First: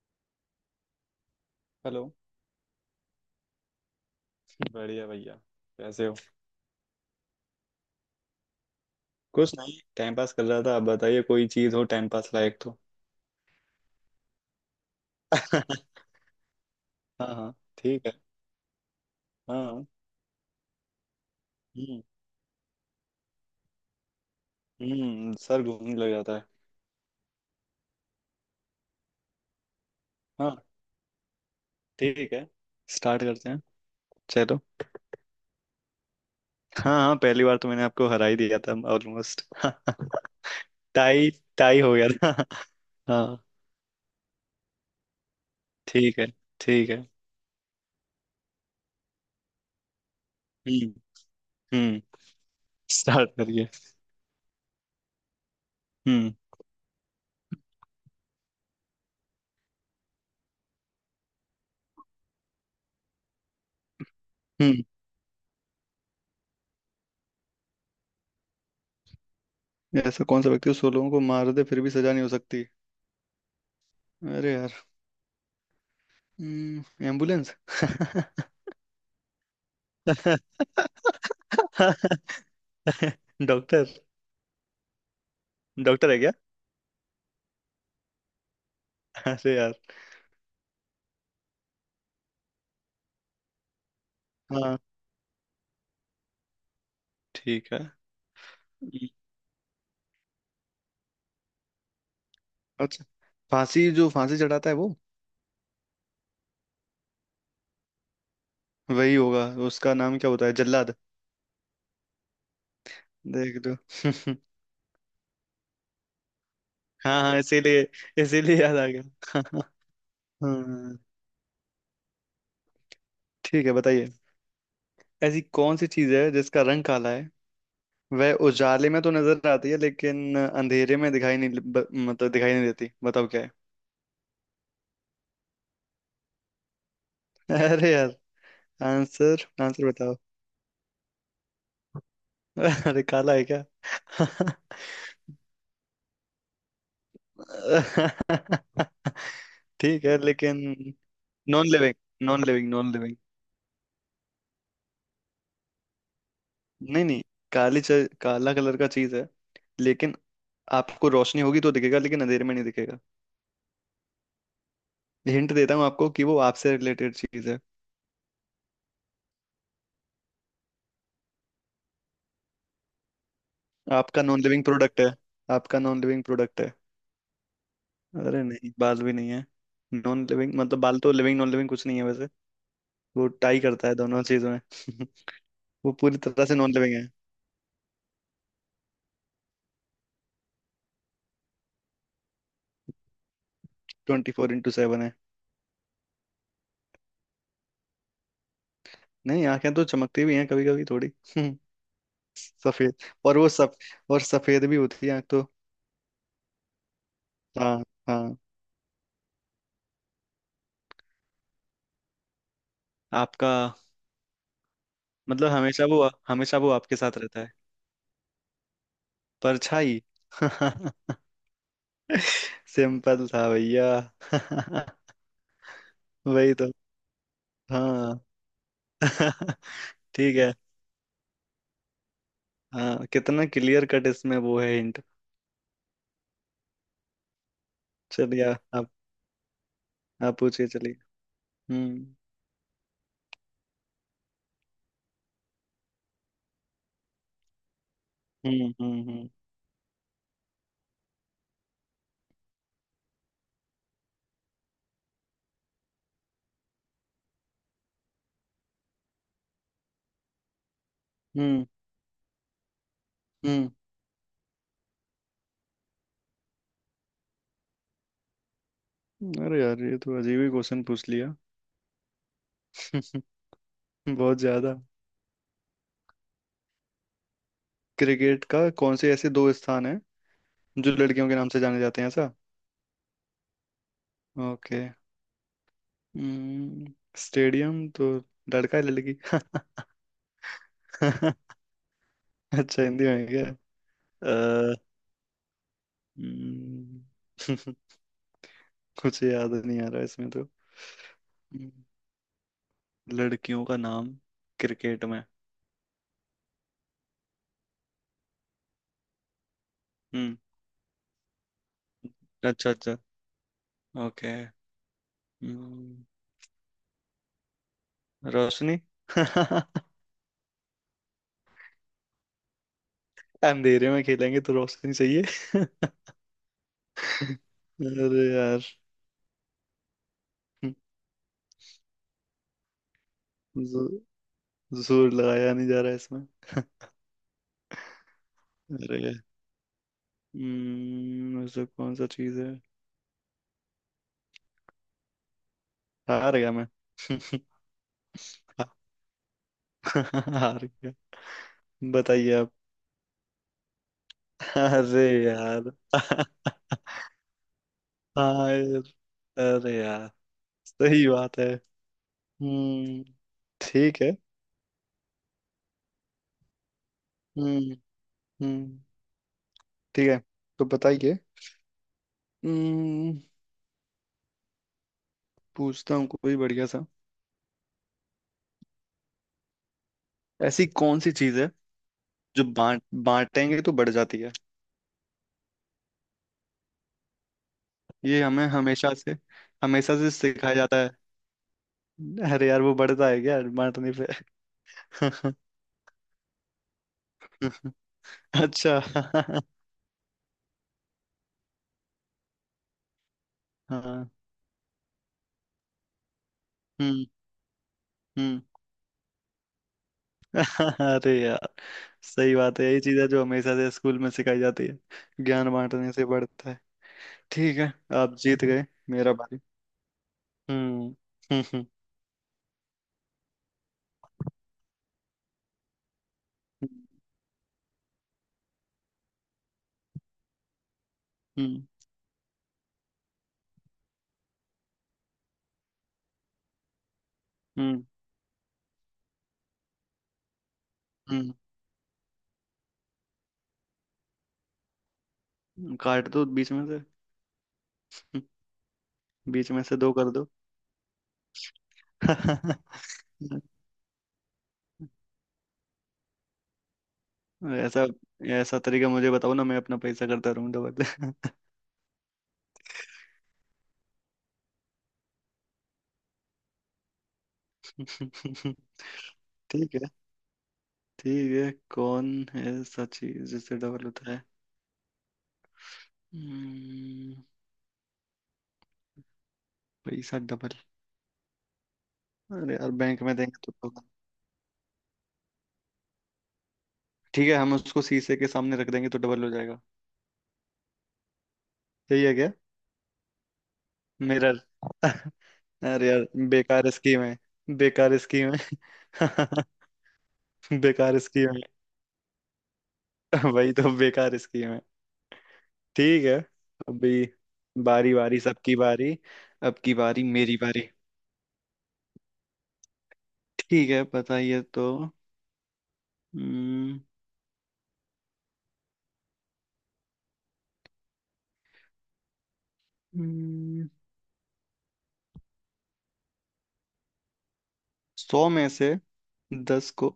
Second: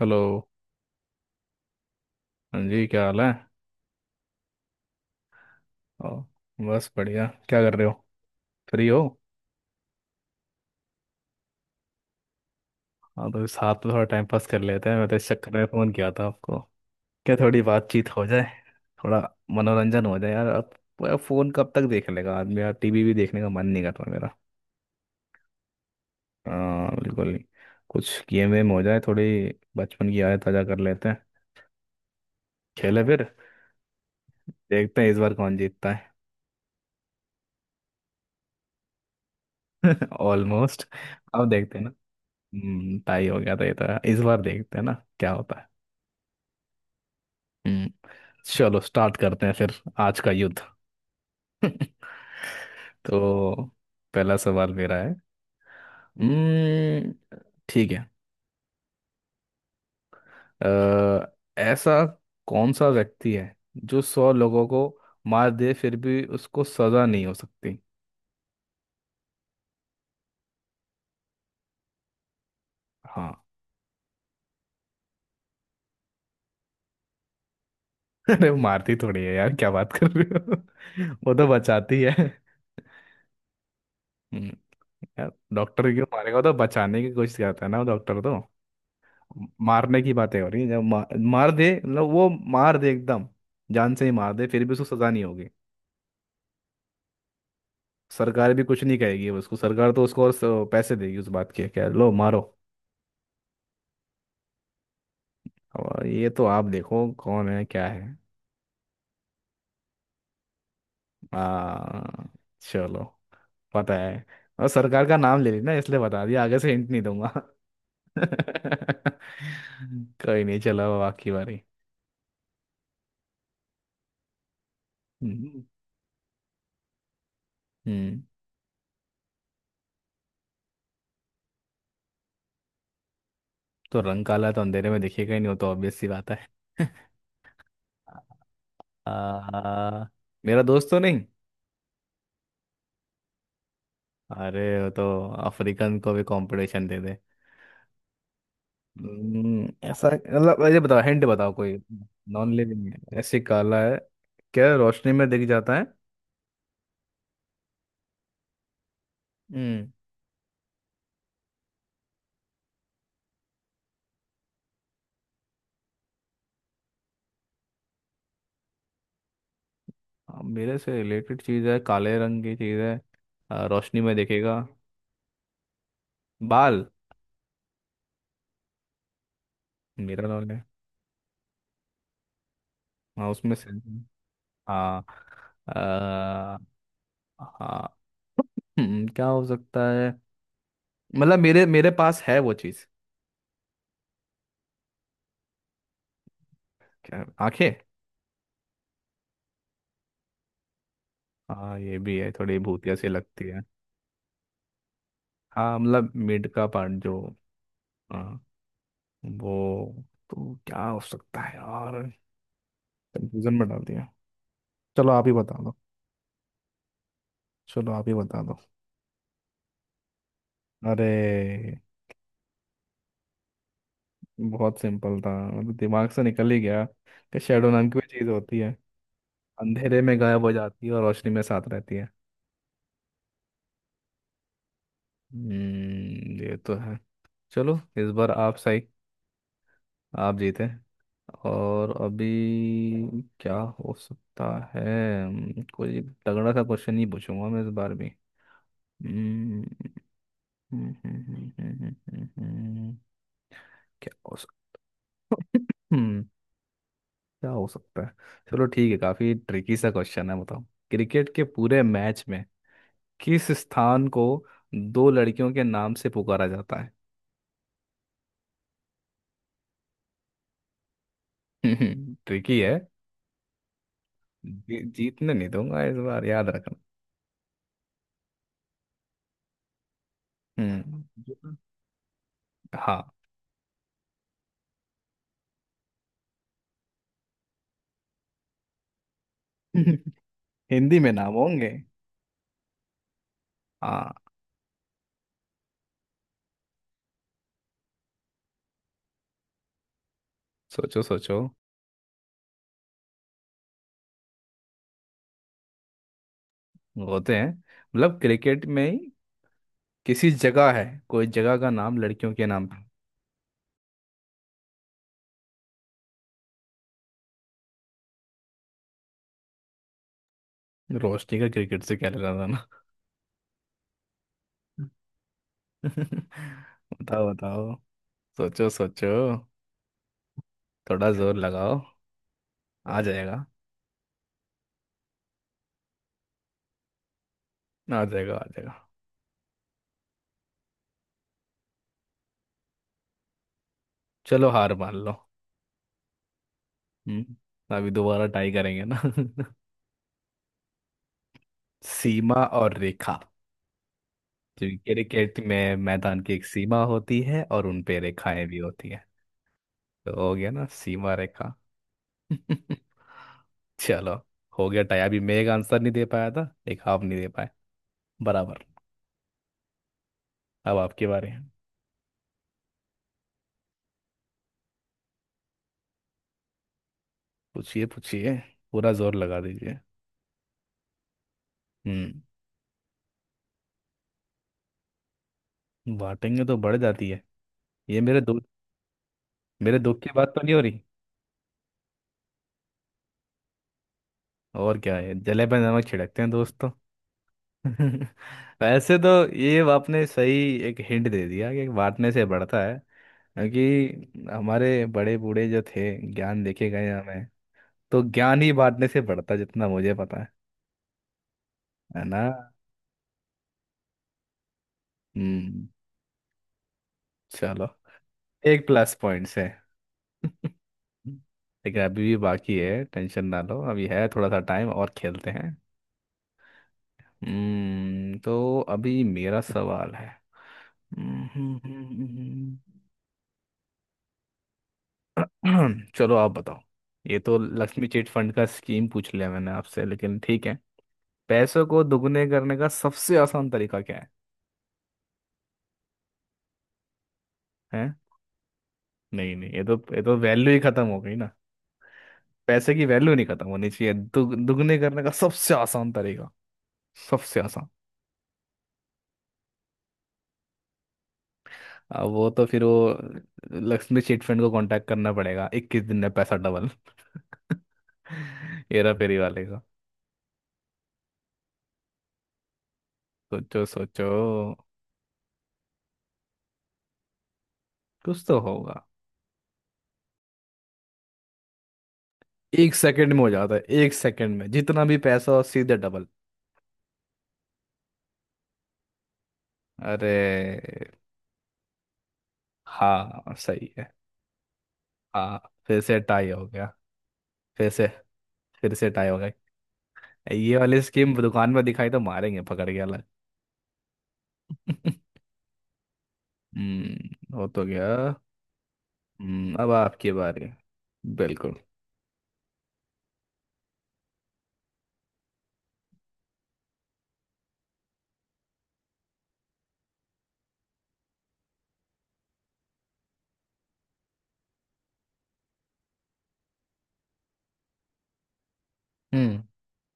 Hello. Hello. हाँ जी, क्या हाल है? बढ़िया भैया। कैसे हो? और बस बढ़िया, क्या कर रहे हो? फ्री हो? कुछ नहीं, टाइम पास कर रहा था। आप बताइए, कोई चीज हो टाइम पास लायक तो। हाँ तो साथ में थोड़ा टाइम पास कर लेते हैं। मैं तो इस चक्कर में फ़ोन किया था आपको। हाँ क्या हाँ, थोड़ी ठीक बातचीत है। हो जाए? थोड़ा हाँ। मनोरंजन हो जाए यार अब। अब फ़ोन कब तक हम्म। देख लेगा आदमी यार, टीवी भी देखने का मन नहीं करता मेरा। हम्म, सर घूमने लग जाता है। हाँ बिल्कुल। नहीं कुछ गेम वेम हो जाए थोड़ी, बचपन की यादें ताज़ा हाँ, कर लेते हैं। ठीक है। खेले स्टार्ट फिर। करते हैं। चलो। देखते हैं इस बार कौन जीतता है। हाँ हाँ, पहली बार तो मैंने आपको हरा ही दिया था ऑलमोस्ट। ऑलमोस्ट। टाई। अब देखते टाई हैं ना। हो गया था। हम्म, टाई हो हाँ। गया था ये तो। इस बार देखते हैं ना क्या होता है। ठीक है। ठीक है। हम्म। चलो स्टार्ट करते हैं फिर, आज का युद्ध। हम्म। हम्म। स्टार्ट तो करिए। पहला सवाल मेरा है। हम्म। हम्म, ठीक है। अ, ऐसा कौन सा व्यक्ति है जो 100 लोगों को हम्म। मार दे फिर भी उसको सजा नहीं हो सकती? ऐसा कौन सा व्यक्ति 16 लोगों को मार दे फिर भी सजा नहीं हो सकती? हाँ। अरे, एम्बुलेंस। अरे मारती थोड़ी है यार, क्या बात कर रही हो। वो तो बचाती है। डॉक्टर। हम्म, यार डॉक्टर क्यों डॉक्टर है क्या? मारेगा, वो तो बचाने की कोशिश करता है ना, वो डॉक्टर तो। अरे यार। मारने की बातें हो रही है जब मार दे, मतलब वो मार दे एकदम, जान से ही मार दे फिर भी हाँ, उसको सजा नहीं होगी। ठीक है। सरकार भी कुछ नहीं हम्म, कहेगी उसको, सरकार तो उसको और पैसे देगी उस बात के, क्या लो मारो। अच्छा, फांसी, जो फांसी चढ़ाता है वो, और ये तो आप देखो कौन है क्या है। वही होगा। उसका नाम क्या होता है, जल्लाद। आ, चलो देख लो। पता है। और सरकार का नाम ले लेना इसलिए बता दिया, आगे से हिंट नहीं हाँ दूंगा। हाँ, इसीलिए। इसीलिए याद आ गया। कोई नहीं चलो हाँ, बाकी बारी। ठीक है, बताइए। ऐसी हम्म, कौन सी चीज है जिसका रंग काला है? हम्म। वह उजाले में तो नजर आती है, लेकिन अंधेरे में दिखाई नहीं, मतलब दिखाई नहीं देती। बताओ क्या है। तो रंग काला है तो अंधेरे में दिखेगा ही नहीं, वो तो ऑब्वियस सी बात है। अरे, आंसर आंसर आ, बताओ। मेरा दोस्त तो नहीं। अरे, काला है क्या? अरे वो तो अफ्रीकन को भी कंपटीशन दे दे। ठीक ऐसा है लेकिन। मतलब ये बताओ, हिंट बताओ नॉन कोई। Living. Non non living living non living. है, ऐसे काला है? क्या रोशनी में दिख जाता है? नहीं नहीं। काली च, काला कलर का चीज है, हम्म। लेकिन आपको रोशनी होगी तो दिखेगा, लेकिन अंधेरे में नहीं दिखेगा। हिंट देता हूँ आपको कि वो आपसे रिलेटेड चीज है। अब मेरे से रिलेटेड चीज है, काले रंग की चीज है। रोशनी में आपका नॉन दिखेगा। लिविंग प्रोडक्ट है। आपका नॉन लिविंग प्रोडक्ट है। बाल, अरे नहीं, बाल भी नहीं है। नॉन मेरा नॉन लिविंग है। मतलब, बाल तो लिविंग नॉन लिविंग कुछ नहीं है वैसे। वो हाँ उसमें टाई से। करता है दोनों चीजों में। हाँ। वो पूरी तरह से आ, नॉन लिविंग है। हाँ। क्या हो सकता है, मतलब मेरे मेरे पास है वो चीज। 24x7 है। क्या आंखें? नहीं, आंखें तो चमकती भी हैं कभी कभी थोड़ी। हाँ ये भी है, थोड़ी भूतिया सफेद। सी और लगती वो है। सब। और सफेद भी होती है आंख तो। हाँ मतलब मिड का पार्ट जो। हाँ हाँ। हाँ, वो। तो क्या हो सकता है यार, आपका, कंफ्यूजन में डाल दिया। चलो आप ही मतलब बता दो। हमेशा वो, हमेशा वो आपके साथ रहता है। चलो आप ही बता दो। परछाई। अरे! सिंपल था भैया। बहुत सिंपल था, मतलब दिमाग से निकल वही ही तो। गया कि शेडो नाम की कोई हाँ। चीज़ होती है, अंधेरे में ठीक गायब हो है। जाती है और रोशनी में साथ रहती है। हाँ, कितना क्लियर कट इसमें वो है हिंट। ये तो है। चलो इस बार चलिए। आप सही, आप। आप आप पूछिए, जीते। चलिए। और हम्म अभी क्या हो सकता है? कोई तगड़ा सा क्वेश्चन ही पूछूंगा मैं इस बार भी। हम्म हम्म हम्म हम्म, हम्म, हम्म, हम्म, हम्म, हम्म, हम्म, हम्म, क्या हो सकता? हम्म, क्या हो सकता है? चलो ठीक है, काफी ट्रिकी सा क्वेश्चन है बताओ। क्रिकेट के हम्म। पूरे मैच में किस स्थान को दो लड़कियों के नाम से पुकारा जाता है? अरे यार, ये तो अजीब ही क्वेश्चन पूछ लिया। ट्रिकी है। बहुत ज्यादा। जीतने नहीं दूंगा इस बार, याद रखना। क्रिकेट का कौन से ऐसे दो स्थान हैं जो हम्म। लड़कियों जी- के नाम से जाने जाते हैं ऐसा? हाँ। ओके। हम्म, स्टेडियम तो लड़का है, लड़की। हिंदी में नाम होंगे। अच्छा, हिंदी में है क्या? हाँ अ, हम्म, कुछ याद नहीं आ रहा इसमें तो। सोचो सोचो। हम्म, लड़कियों का नाम, क्रिकेट में। होते हैं, मतलब क्रिकेट में ही किसी हम्म। जगह है, कोई जगह का नाम लड़कियों के नाम अच्छा पे। अच्छा, ओके। हम्म, रोशनी। रोशनी का क्रिकेट से क्या लेना था ना। अंधेरे में खेलेंगे तो रोशनी चाहिए। बताओ बताओ। अरे यार। सोचो सोचो। थोड़ा जोर लगाओ, आ जाएगा। हम्म, जोर लगाया नहीं जा रहा है इसमें। आ जाएगा आ जाएगा। अरे। ऐसा कौन सा चीज है? चलो हार मान लो। हार गया मैं। हम्म। अभी दोबारा ट्राई करेंगे ना। हार गया, बताइए सीमा आप। और रेखा। तो अरे क्रिकेट यार। में मैदान की एक सीमा होती है और उन पे रेखाएं हाँ भी यार, होती है, अरे यार, तो हो गया ना सही सीमा बात है। रेखा। हम्म। ठीक है। चलो हो गया टाई। अभी मैं एक आंसर नहीं दे पाया था, एक आप नहीं दे पाए, हम्म। बराबर। हम्म। ठीक है, तो अब आपके बताइए। बारे हैं। हम्म पूछता हूँ कोई बढ़िया सा। पूछिए पूछिए। पूरा जोर लगा दीजिए। ऐसी कौन सी चीज है हम्म। जो बांट बांटेंगे तो बढ़ जाती है? बांटेंगे तो बढ़ जाती है? ये मेरे ये दो, हमें हमेशा से, मेरे हमेशा दुख की से बात तो नहीं सिखाया हो जाता रही? है। अरे यार, वो बढ़ता है क्या बांटने पे? और क्या है, जले पे नमक छिड़कते हैं दोस्तों। अच्छा। वैसे तो ये आपने सही एक हिंट दे दिया कि बांटने से बढ़ता है। हाँ। क्योंकि हमारे बड़े बूढ़े जो थे, ज्ञान देखे गए हैं हम्म। हमें, तो हम्म। ज्ञान ही बांटने से बढ़ता जितना मुझे पता है। अरे यार, है ना। सही बात है। यही चीज है जो हमेशा से स्कूल में सिखाई जाती है। ज्ञान हम्म। बांटने से बढ़ता है। ठीक चलो, है, आप जीत गए। एक प्लस मेरा पॉइंट बारी। से। हम्म। हम्म हम्म लेकिन अभी भी बाकी है, टेंशन ना लो, अभी है थोड़ा सा टाइम और खेलते हैं। तो अभी मेरा सवाल है। हम्म, हम्म, हम्म, चलो आप बताओ। ये तो हम्म लक्ष्मी चिट फंड का स्कीम पूछ लिया मैंने आपसे, लेकिन ठीक है। हम्म। पैसों को दुगने करने का सबसे आसान तरीका क्या है? काट दो बीच में से। हैं? हम्म, नहीं नहीं, बीच में ये तो से दो ये कर तो दो। वैल्यू ही खत्म हो गई ना। पैसे की वैल्यू नहीं खत्म होनी चाहिए, दुगने करने का सबसे आसान तरीका, सबसे आसान। ऐसा। ऐसा तरीका मुझे बताओ ना, मैं अपना पैसा करता रहूं डबल। अब वो तो फिर वो लक्ष्मी चिट फंड को कांटेक्ट करना पड़ेगा, 21 दिन में पैसा डबल। हेरा फेरी वाले का। ठीक। ठीक है, कौन है ऐसा चीज जिससे सोचो डबल सोचो। होता है? हम्म, कुछ तो होगा। पैसा डबल। अरे यार, एक बैंक सेकंड में में हो देंगे तो जाता है, होगा। एक सेकंड में जितना भी पैसा हो सीधे डबल। ठीक है, हम उसको शीशे के सामने रख देंगे तो डबल हो जाएगा। अरे सही है क्या? हाँ सही है। मिरर। अरे हाँ फिर से यार, टाई हो गया। बेकार स्कीम है। फिर से बेकार स्कीम है। फिर से टाई हो गया। ये वाली बेकार स्कीम स्कीम दुकान में दिखाई तो मारेंगे पकड़ के अलग। है। वही तो, बेकार स्कीम है। ठीक है। अभी। हम्म, हो तो गया। बारी बारी सबकी बारी। अब अब की बारी आपकी मेरी बारी। बारी। बिल्कुल। ठीक है, बताइए तो। हम्म। हम्म, 100 में से हम्म। 10 को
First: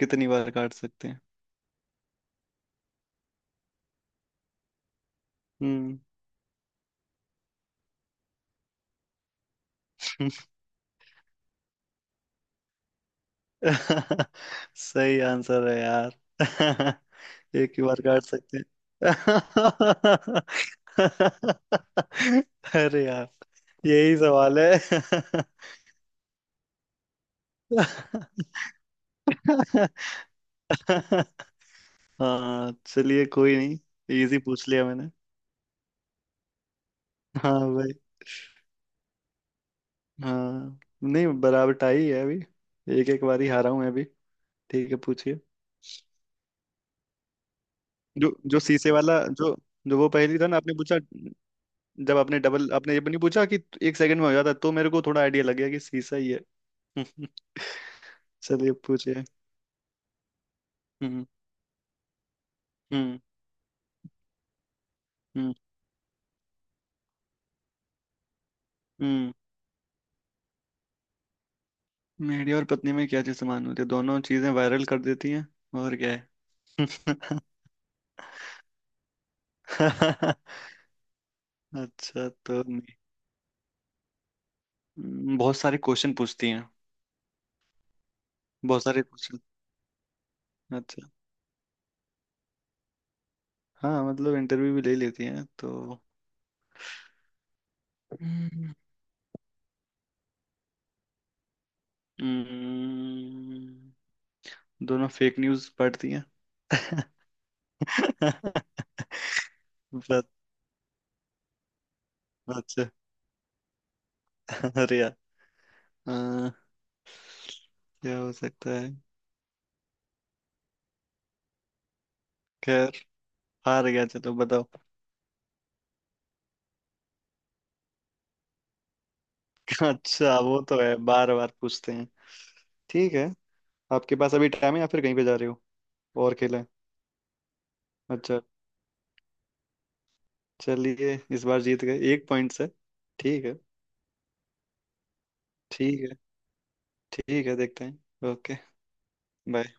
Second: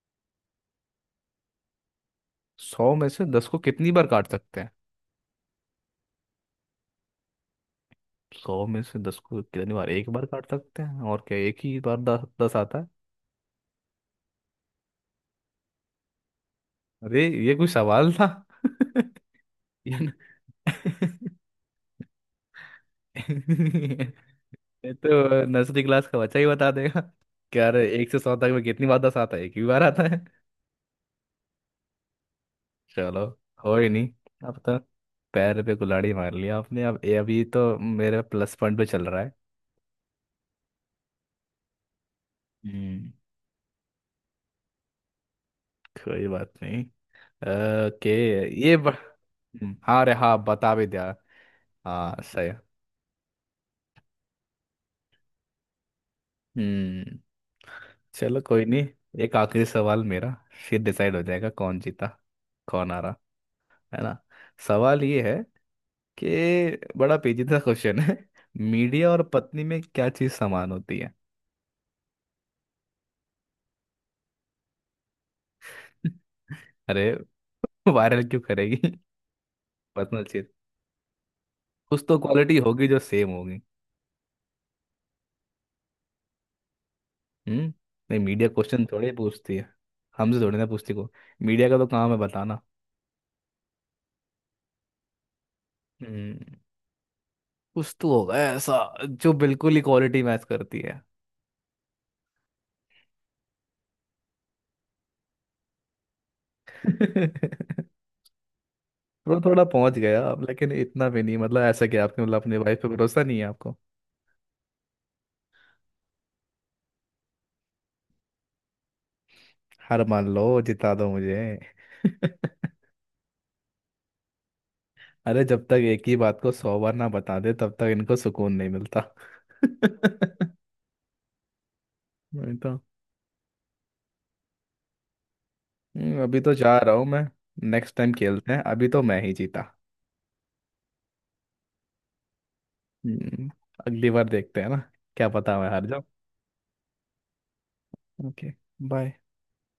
कितनी बार काट सकते हैं? 100 में से 10 को कितनी बार काट सकते हैं? हम्म। 100 में से 10 को कितनी बार? एक बार काट सकते हैं और क्या, एक ही बार 10 10 आता है। सही आंसर है यार। अरे ये कोई एक ही बार सवाल काट था? सकते हैं। ये न- अरे यार, यही सवाल ये है। तो नर्सरी क्लास का बच्चा ही बता देगा। क्या रे, एक से 100 तक में कितनी बार 10 आता है? एक ही बार आता है। हाँ चलो। चलिए, कोई हो नहीं। ही नहीं। इजी अब पूछ तो लिया मैंने। पैर पे कुल्हाड़ी मार लिया आपने, अब ये अभी हाँ तो भाई। मेरा प्लस पॉइंट पे चल रहा। हाँ नहीं, बराबर टाई है अभी। एक हम्म। एक बारी हारा हूं मैं अभी। ठीक है, पूछिए। कोई बात नहीं। ओके। जो जो ये ब... शीशे वाला जो जो हाँ वो रे हाँ, पहेली था ना बता आपने भी पूछा? दिया। हाँ जब आपने सही। डबल, आपने ये भी नहीं पूछा कि 1 सेकंड में हो जाता, तो मेरे को थोड़ा आइडिया लग गया कि शीशा ही है। हम्म चलो कोई चलिए नहीं। पूछिए। एक आखिरी सवाल मेरा, फिर डिसाइड हो हम्म। जाएगा कौन जीता, कौन आ रहा हम्म है ना। सवाल ये है हम्म कि, बड़ा पेचीदा क्वेश्चन है। मीडिया और हम्म। पत्नी में क्या चीज समान होती है? मेरी और पत्नी में क्या चीज समान होती है? दोनों चीजें वायरल कर देती हैं, और क्या है? अरे वायरल क्यों करेगी? पर्सनल चीज। कुछ तो अच्छा क्वालिटी तो होगी नहीं। जो सेम होगी। बहुत सारे क्वेश्चन पूछती हैं। हम्म। नहीं मीडिया बहुत क्वेश्चन सारे थोड़े क्वेश्चन। पूछती है, हमसे थोड़ी ना पूछती अच्छा। को। मीडिया का तो काम है बताना। हाँ मतलब इंटरव्यू भी ले लेती हैं तो। हम्म। कुछ तो होगा हम्म। ऐसा जो बिल्कुल इक्वालिटी मैच करती है। हम्म, दोनों फेक न्यूज पढ़ती हैं। थोड़ा थोड़ा पहुंच गया बस। अब, लेकिन इतना भी नहीं मतलब, ऐसा कि आपने मतलब अपने वाइफ पे अच्छा। भरोसा नहीं है आपको? अरे यार। अ, क्या हो सकता है? हार मान लो, जिता दो मुझे। खैर, हार गया, चलो बताओ। अरे जब तक एक ही बात को 100 बार ना बता दे तब तक इनको सुकून नहीं मिलता। अच्छा नहीं। वो तो है, बार बार पूछते हैं। तो ठीक है, आपके पास अभी टाइम है या फिर कहीं पे जा रहे हो? और अभी तो खेला है? जा रहा हूँ मैं। नेक्स्ट टाइम अच्छा, खेलते हैं, अभी तो मैं ही जीता। चलिए, इस बार जीत गए 1 पॉइंट से। ठीक हम्म, है। अगली बार देखते हैं ना, क्या पता मैं हार ठीक जाऊं। है। ठीक है, देखते हैं, ओके। ओके। बाय। बाय।